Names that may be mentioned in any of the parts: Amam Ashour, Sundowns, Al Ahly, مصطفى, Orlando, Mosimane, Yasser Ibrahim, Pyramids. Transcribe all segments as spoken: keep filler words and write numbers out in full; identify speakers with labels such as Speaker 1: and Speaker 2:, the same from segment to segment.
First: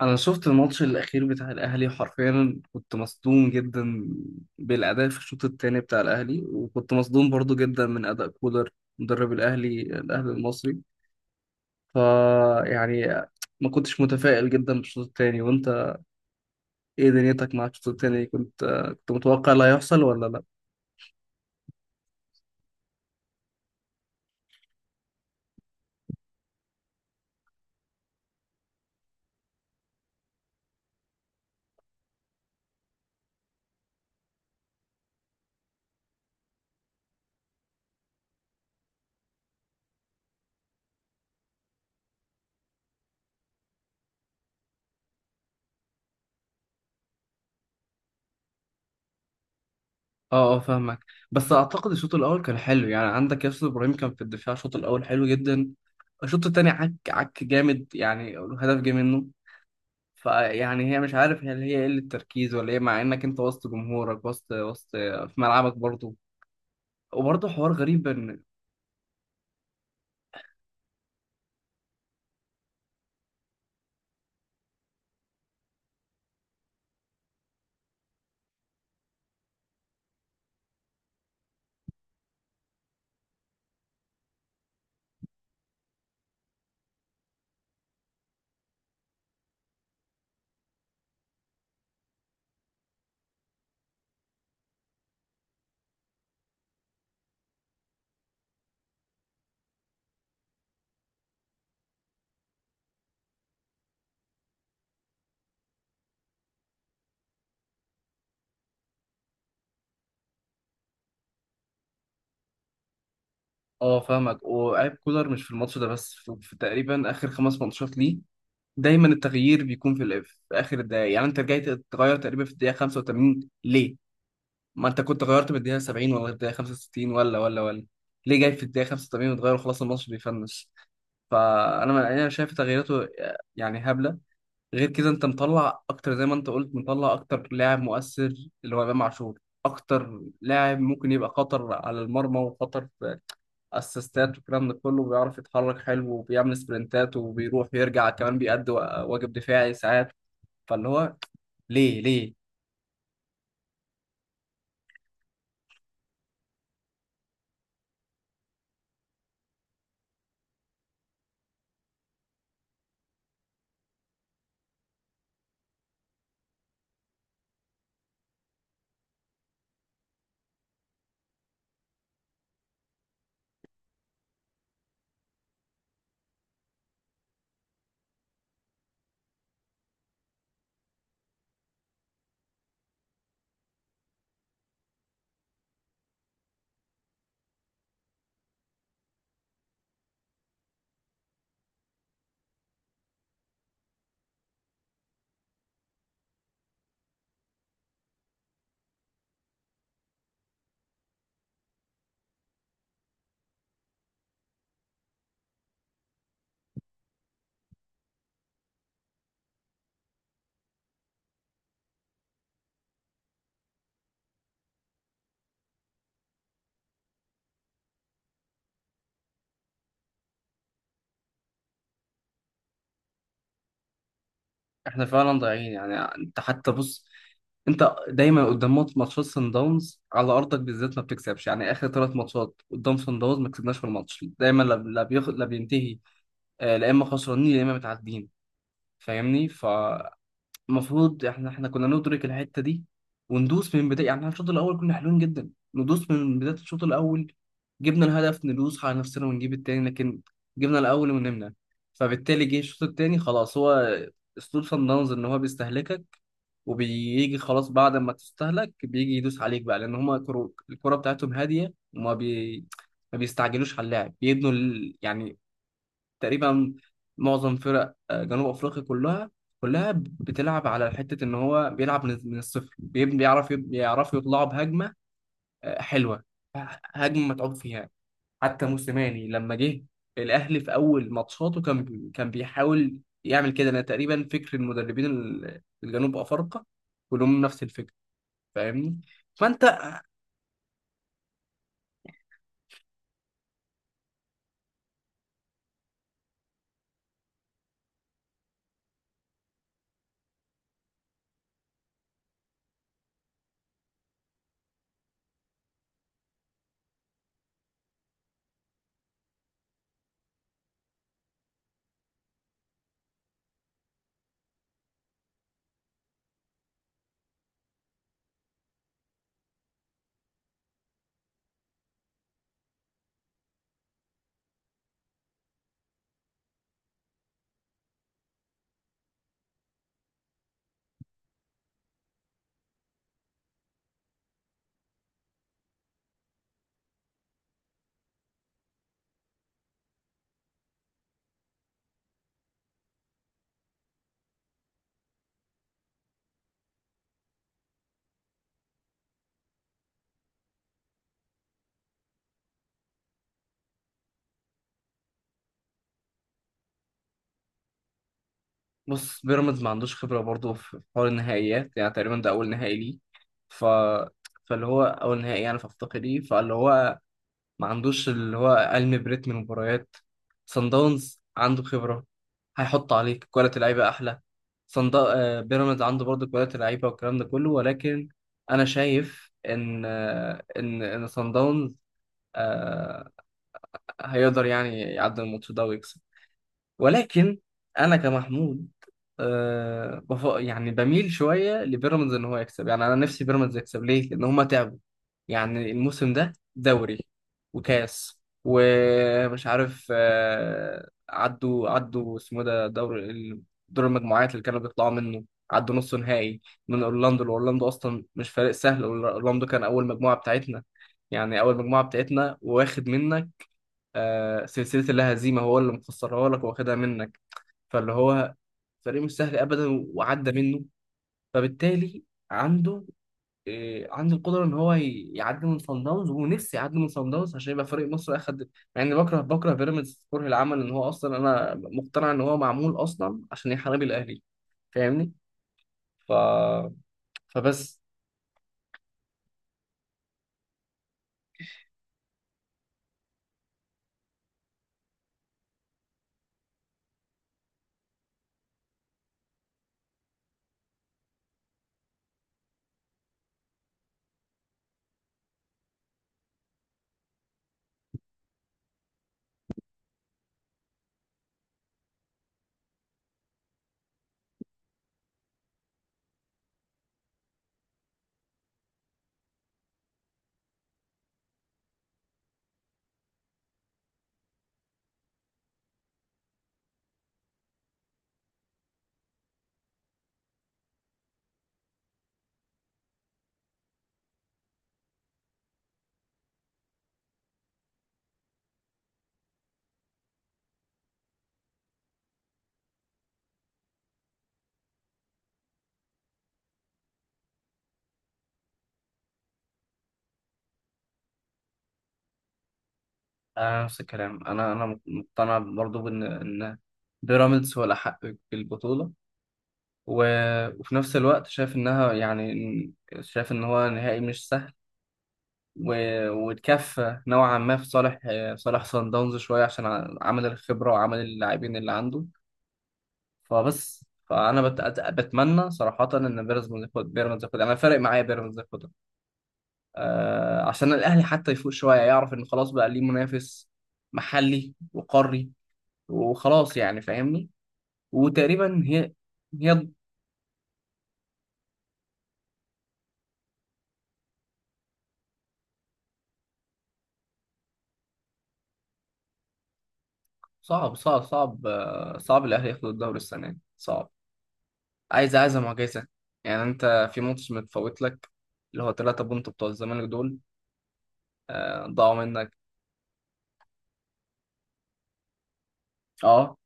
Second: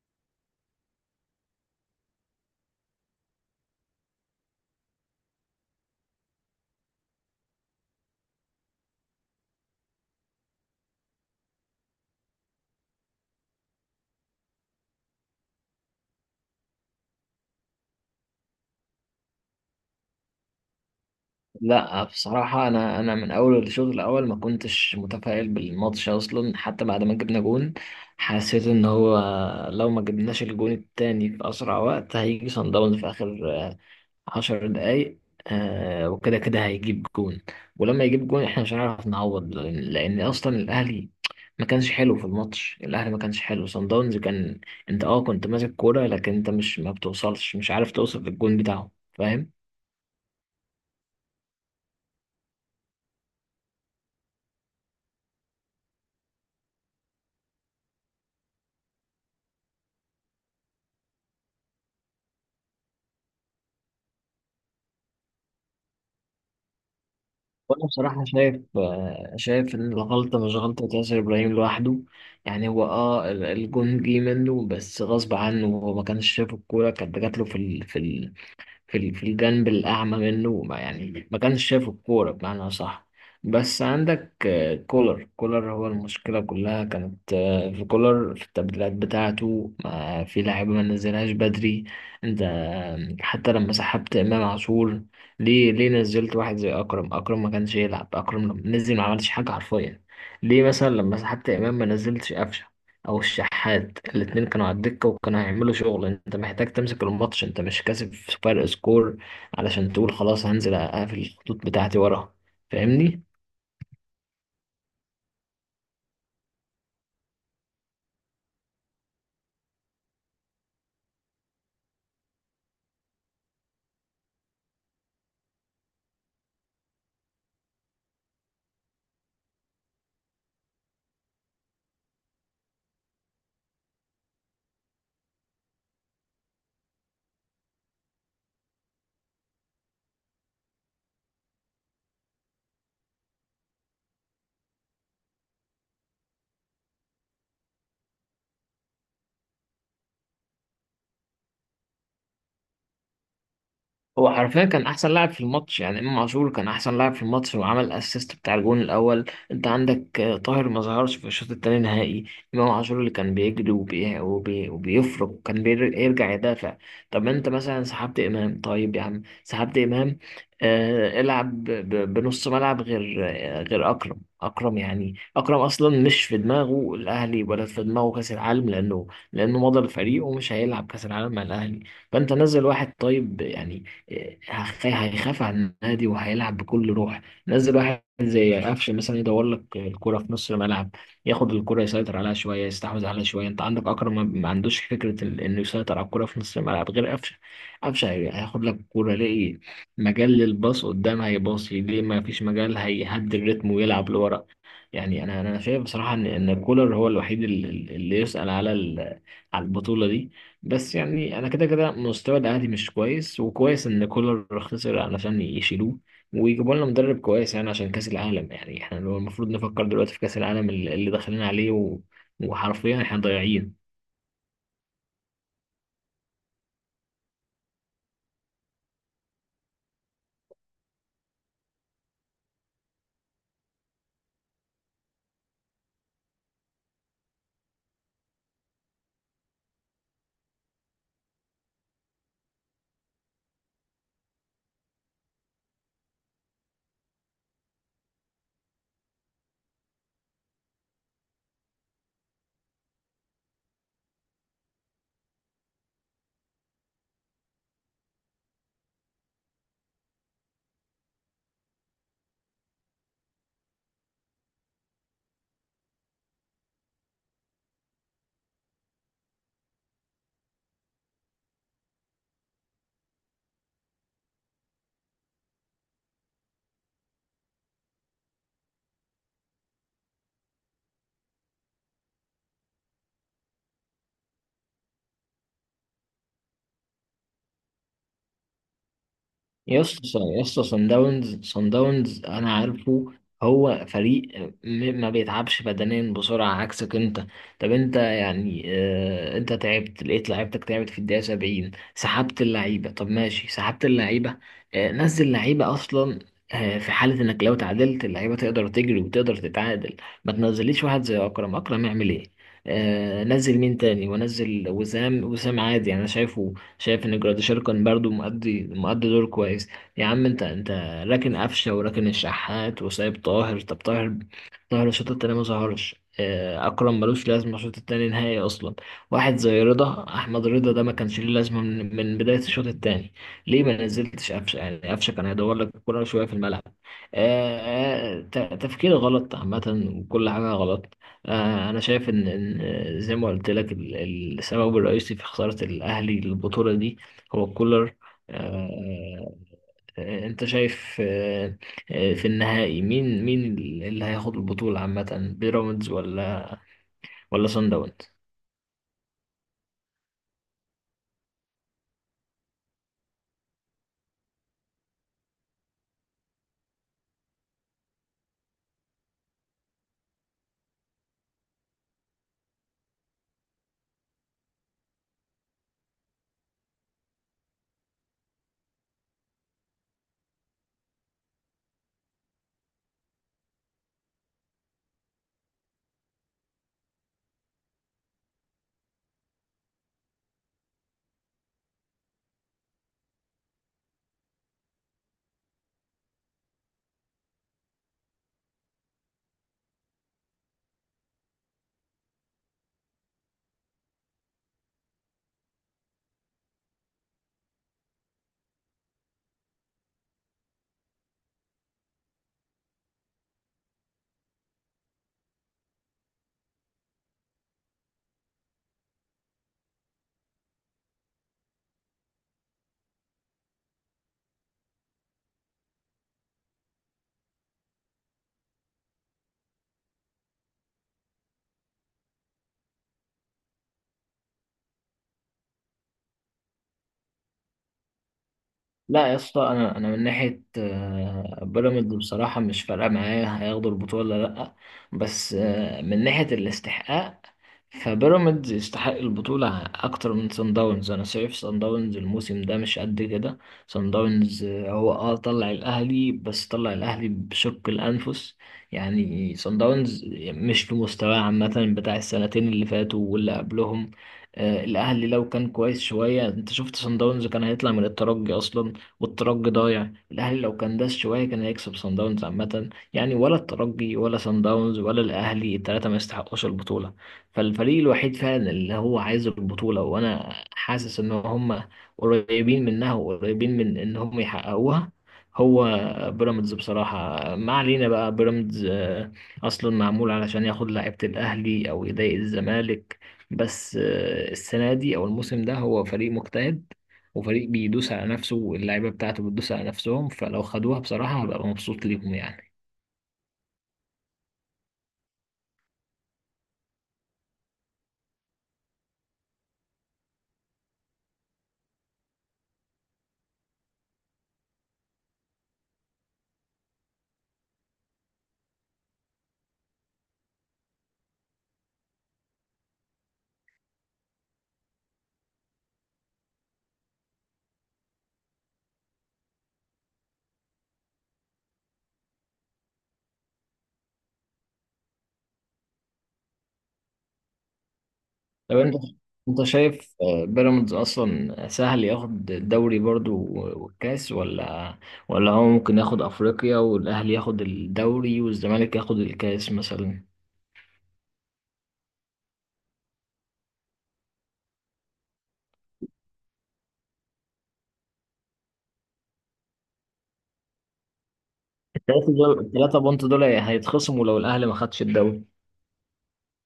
Speaker 1: انا شفت الماتش الاخير بتاع الاهلي حرفيا كنت مصدوم جدا بالاداء في الشوط الثاني بتاع الاهلي وكنت مصدوم برضو جدا من اداء كولر مدرب الاهلي الاهلي المصري. ف يعني ما كنتش متفائل جدا بالشوط الثاني. وانت ايه دنيتك مع الشوط الثاني؟ كنت كنت متوقع اللي هيحصل ولا لا؟
Speaker 2: لا، بصراحة أنا أنا من أول الشوط الأول ما كنتش متفائل بالماتش أصلا. حتى بعد ما جبنا جون حسيت إن هو لو ما جبناش الجون التاني في أسرع وقت هيجي صن داونز في آخر آه، عشر دقايق آه، وكده كده هيجيب جون. ولما يجيب جون إحنا مش هنعرف نعوض، لأن لأن أصلا الأهلي ما كانش حلو في الماتش. الأهلي ما كانش حلو، صن داونز كان أنت أه كنت ماسك كورة، لكن أنت مش ما بتوصلش، مش عارف توصل للجون بتاعه، فاهم؟
Speaker 1: اه، اه، فاهمك. بس اعتقد الشوط الاول كان حلو، يعني عندك ياسر ابراهيم كان في الدفاع، الشوط الاول حلو جدا. الشوط الثاني عك عك جامد، يعني هدف جه منه. فيعني هي مش عارف، هل هي قلة تركيز ولا ايه، مع انك انت وسط جمهورك، وسط وسط في ملعبك برضه، وبرضه حوار
Speaker 2: وانا
Speaker 1: غريب
Speaker 2: بصراحة
Speaker 1: ان
Speaker 2: شايف آه، شايف ان الغلطة مش غلطة ياسر ابراهيم لوحده. يعني هو اه ال- الجون جه منه بس غصب عنه، هو ما كانش شايف الكورة، كانت جات له في ال... في ال... في ال- في الجنب الأعمى منه، ما يعني ما كانش شايف الكورة بمعنى صح. بس عندك آه، كولر كولر هو المشكلة، كلها كانت آه، في كولر، في التبديلات بتاعته، ما في لعيبة ما نزلهاش بدري. انت آه، حتى لما سحبت إمام عاشور، ليه ليه نزلت واحد زي أكرم؟ أكرم ما كانش يلعب، أكرم لما نزل ما عملش حاجة حرفيا. ليه مثلا لما سحبت إمام ما نزلتش قفشه او الشحات؟ الاتنين كانوا على الدكة وكانوا هيعملوا شغل. انت محتاج تمسك الماتش، انت مش كاسب فرق سكور علشان تقول خلاص هنزل اقفل الخطوط بتاعتي ورا. فاهمني؟
Speaker 1: اه فاهمك. وعيب كولر مش في الماتش ده بس، في, في تقريبا اخر خمس ماتشات ليه دايما التغيير بيكون في, الإف... في اخر الدقايق؟ يعني انت رجعت تغير تقريبا في الدقيقة خمسة وتمانين، ليه؟ ما انت كنت غيرت من الدقيقة سبعين ولا الدقيقة خمسة وستين، ولا ولا ولا ليه جاي في الدقيقة خمسة وتمانين وتغير وخلاص الماتش بيفنش؟ فانا انا شايف تغييراته يعني هبلة. غير كده انت مطلع اكتر، زي ما انت قلت، مطلع اكتر لاعب مؤثر، اللي هو امام عاشور، اكتر لاعب ممكن يبقى خطر على المرمى، وخطر في اسيستات والكلام ده كله، وبيعرف يتحرك حلو وبيعمل سبرنتات وبيروح ويرجع، كمان بيأدي واجب دفاعي ساعات. فاللي هو ليه ليه؟
Speaker 2: هو حرفيا كان احسن لاعب في الماتش، يعني امام عاشور كان احسن لاعب في الماتش وعمل الاسيست بتاع الجون الاول. انت عندك آه، طاهر ما ظهرش في الشوط التاني نهائي، امام عاشور اللي كان بيجري وبي... وبي... وبيفرق وكان بيرجع يدافع. طب انت مثلا سحبت امام، طيب يا عم سحبت امام، آه... العب ب... ب- بنص ملعب غير آه، غير اكرم. اكرم يعني اكرم اصلا مش في دماغه الاهلي ولا في دماغه كاس العالم، لانه لانه مضى لفريقه ومش هيلعب كاس العالم مع الاهلي. فانت نزل واحد طيب يعني هخ- هيخاف على النادي وهيلعب بكل روح. نزل واحد زي قفشه مثلا يدور لك الكرة في نص الملعب، ياخد الكرة يسيطر عليها شوية، يستحوذ عليها شوية. انت عندك اكرم ما ما عندوش فكرة ال- انه يسيطر على الكرة في نص الملعب غير قفشه. قفشه هي- هياخد لك الكرة، يلاقي مجال للباص قدام هيباصي، ليه ما فيش مجال هيهدي الريتم ويلعب لورا. يعني انا انا شايف بصراحة ان ان كولر هو الوحيد ال- ال- اللي يسأل على ال- على البطولة دي. بس يعني انا كده كده مستوى الاهلي مش كويس، وكويس ان كولر خسر علشان يشيلوه ويجيبوا لنا مدرب كويس، يعني عشان كاس العالم. يعني احنا لو المفروض نفكر دلوقتي في كاس العالم اللي اللي داخلين عليه و... وحرفيا احنا ضايعين.
Speaker 1: احنا فعلا ضايعين. يعني انت حتى بص، انت دايما قدام مات- ماتشات سان داونز على ارضك بالذات ما بتكسبش. يعني اخر ثلاث ماتشات قدام سان داونز ما كسبناش في الماتش، دايما لا لا بيخ... لا بينتهي، آه، لا اما خسرانين يا اما متعادلين. فاهمني؟ فالمفروض احنا احنا كنا ندرك الحته دي وندوس من بدايه، يعني احنا الشوط الاول كنا حلوين جدا، ندوس من بدايه الشوط الاول، جبنا الهدف ندوس على نفسنا ونجيب التاني، لكن جبنا الاول ونمنا. فبالتالي جه الشوط التاني خلاص. هو اسلوب صن داونز ان هو بيستهلكك، وبيجي خلاص بعد ما تستهلك بيجي يدوس عليك بقى، لان هما كرو... الكرة بتاعتهم هادية، وما بي... ما بيستعجلوش على اللاعب، بيبنوا ال... يعني تقريبا معظم فرق آه، جنوب افريقيا كلها، كلها بتلعب على حته ان هو بيلعب من من الصفر، بيب- بيعرف بيعرفوا يطلعوا بهجمه آه، حلوه، هجمه متعوب فيها. حتى موسيماني لما جه الاهلي في اول ماتشاته كان بي- كان بيحاول يعمل كده. انا تقريبا فكر المدربين ال- الجنوب افارقه كلهم نفس الفكره، فاهمني؟ فانت
Speaker 2: يا اسطى يا اسطى صن داونز صن داونز انا عارفه، هو فريق م- ما بيتعبش بدنيا بسرعه عكسك انت. طب انت يعني اه انت تعبت، لقيت لعيبتك تعبت في الدقيقه سبعين، سحبت اللعيبه، طب ماشي سحبت اللعيبه، اه نزل لعيبه اصلا اه في حاله انك لو تعادلت اللعيبه تقدر تجري وتقدر تتعادل. ما تنزليش واحد زي اكرم، اكرم يعمل ايه؟ اه نزل مين تاني؟ ونزل وسام، وسام عادي انا شايفه، شايف ان جراديشار كان برضو مؤدي مؤدي دور كويس. يا عم انت انت راكن قفشه وراكن الشحات وسايب طاهر. طب طاهر، طاهر الشوط التاني ما ظهرش. آه، اكرم ملوش لازمه الشوط التاني نهائي اصلا. واحد زي رضا، احمد رضا ده ما كانش ليه لازمه من, من بدايه الشوط التاني. ليه ما نزلتش قفشه؟ يعني قفشه كان هيدور لك كل شويه في الملعب. آه، آه، ت- تفكير غلط عامه وكل حاجه غلط. آه، أنا شايف إن إن آه، زي ما قلت لك ال- ال- السبب الرئيسي في خسارة الأهلي للبطولة دي هو كولر. آه، آه، أنت شايف آه، آه، في النهائي مين مين اللي هياخد البطولة عامة، بيراميدز ولا ولا صن داونز؟
Speaker 1: بص، بيراميدز ما عندوش خبرة برضه في حوار النهائيات، يعني تقريبا ده أول نهائي ليه. ف... فاللي هو أول نهائي يعني في أفريقيا ليه، فاللي هو ما عندوش اللي هو علم بريتم المباريات. صن داونز عنده خبرة، هيحط عليك كواليتي لعيبة أحلى. صن دا... آه، بيراميدز عنده برضه كواليتي لعيبة والكلام ده كله، ولكن أنا شايف إن آه، إن إن صن داونز آه، هيقدر يعني يعدي الماتش ده ويكسب. ولكن انا كمحمود أه بف... يعني بميل شويه لبيراميدز ان هو يكسب. يعني انا نفسي بيراميدز يكسب، ليه؟ لان هما تعبوا، يعني الموسم ده دوري وكاس ومش عارف أه عدوا عدوا اسمه ده دور ال- دور المجموعات اللي كانوا بيطلعوا منه، عدوا نص نهائي من اورلاندو. اورلاندو اصلا مش فريق سهل، اورلاندو كان اول مجموعه بتاعتنا، يعني اول مجموعه بتاعتنا واخد منك أه سلسله اللا هزيمه، هو اللي مخسرها لك واخدها منك. فاللي هو فريق مش سهل ابدا، وعدى منه. فبالتالي عنده إيه، عنده القدره ان هو ي- يعدي من صن داونز، ونفسي يعدي من صن داونز عشان يبقى فريق مصر اخد، مع اني بكره، بكره بيراميدز كره العمل ان هو اصلا، انا مقتنع ان هو معمول اصلا عشان يحارب الاهلي، فاهمني؟ ف... فبس
Speaker 2: لا يا اسطى، انا انا من ناحيه آه، بيراميدز بصراحه مش فارقه معايا هياخدوا البطوله ولا لا. بس آه، من ناحيه الاستحقاق، فبيراميدز يستحق البطوله اكتر من سان داونز. انا شايف سان داونز الموسم ده مش قد كده. سان داونز آه، هو اه طلع الاهلي بس طلع الاهلي بشق الانفس. يعني سان داونز مش في مستواه عامه بتاع السنتين اللي فاتوا واللي قبلهم. آه، الاهلي لو كان كويس شويه انت شفت سان داونز كان هيطلع من الترجي اصلا، والترجي ضايع. الاهلي لو كان داس شويه كان هيكسب صن داونز. عامه يعني ولا الترجي ولا صن داونز ولا الاهلي الثلاثه ما يستحقوش البطوله. فالفريق الوحيد فعلا اللي هو عايز البطوله وانا حاسس ان هم قريبين منها وقريبين من ان هم يحققوها، هو بيراميدز بصراحه. ما علينا بقى، بيراميدز آه، اصلا معمول علشان ياخد لعيبه الاهلي او يضايق الزمالك، بس آه، السنه دي او الموسم ده هو فريق مجتهد وفريق بيدوس على نفسه واللعيبه بتاعته بتدوس على نفسهم، فلو خدوها بصراحه هبقى مبسوط ليهم يعني.
Speaker 1: انا نفس الكلام، انا انا مقتنع برضو بان ان بيراميدز هو الاحق بالبطوله. و... وفي نفس الوقت شايف انها يعني إن- شايف ان هو نهائي مش سهل، و- واتكفى نوعا ما في صالح آه، صالح صن داونز شويه، عشان ع- عمل الخبره وعمل اللاعبين اللي عنده. فبس فانا بت... أت- بتمنى صراحه ان بيراميدز ياخد، بيراميدز ياخد، انا فارق معايا بيراميدز ياخدها، آه، عشان الاهلي حتى يفوق شويه يعرف ان خلاص بقى ليه منافس محلي وقاري، وخلاص يعني فاهمني؟
Speaker 2: طب
Speaker 1: وتقريبا
Speaker 2: انت
Speaker 1: هي
Speaker 2: انت
Speaker 1: هي
Speaker 2: شايف آه، بيراميدز اصلا سهل ياخد الدوري برضو والكاس، ولا ولا هو ممكن ياخد افريقيا والاهلي ياخد الدوري والزمالك ياخد الكاس مثلا؟
Speaker 1: صعب، صعب، صعب، آه، صعب الاهلي ياخد الدوري السنه دي. صعب، عايز، عايزة معجزة. يعني انت في ماتش متفوت لك اللي هو ثلاثة بونت بتوع الزمالك دول، آه، ضاعوا
Speaker 2: الثلاثه
Speaker 1: منك.
Speaker 2: دول، الثلاثه بونت دول هيتخصموا لو الاهلي ما خدش الدوري.
Speaker 1: اه،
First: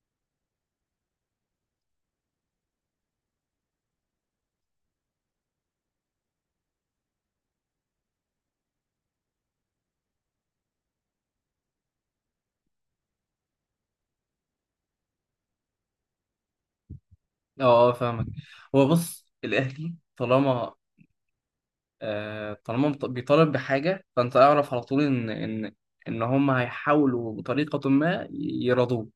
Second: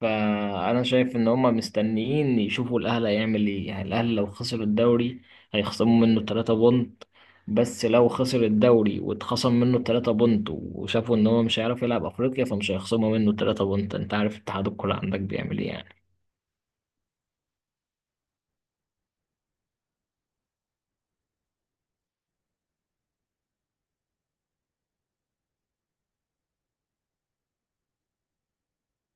Speaker 2: فانا شايف ان هما مستنيين يشوفوا الاهلي هيعمل ايه. يعني الاهلي لو خسر الدوري هيخصموا منه تلاتة بونت، بس لو خسر الدوري واتخصم منه تلاتة بونت وشافوا ان هو مش هيعرف يلعب افريقيا فمش هيخصموا منه تلاتة بونت. انت عارف اتحاد الكوره عندك بيعمل ايه يعني.
Speaker 1: اه، فاهمك. هو بص، الاهلي طالما آه طالما بت- بيطالب بحاجة، فانت اعرف على طول ان ان ان هم هيحاولوا بطريقة ما يرضوه.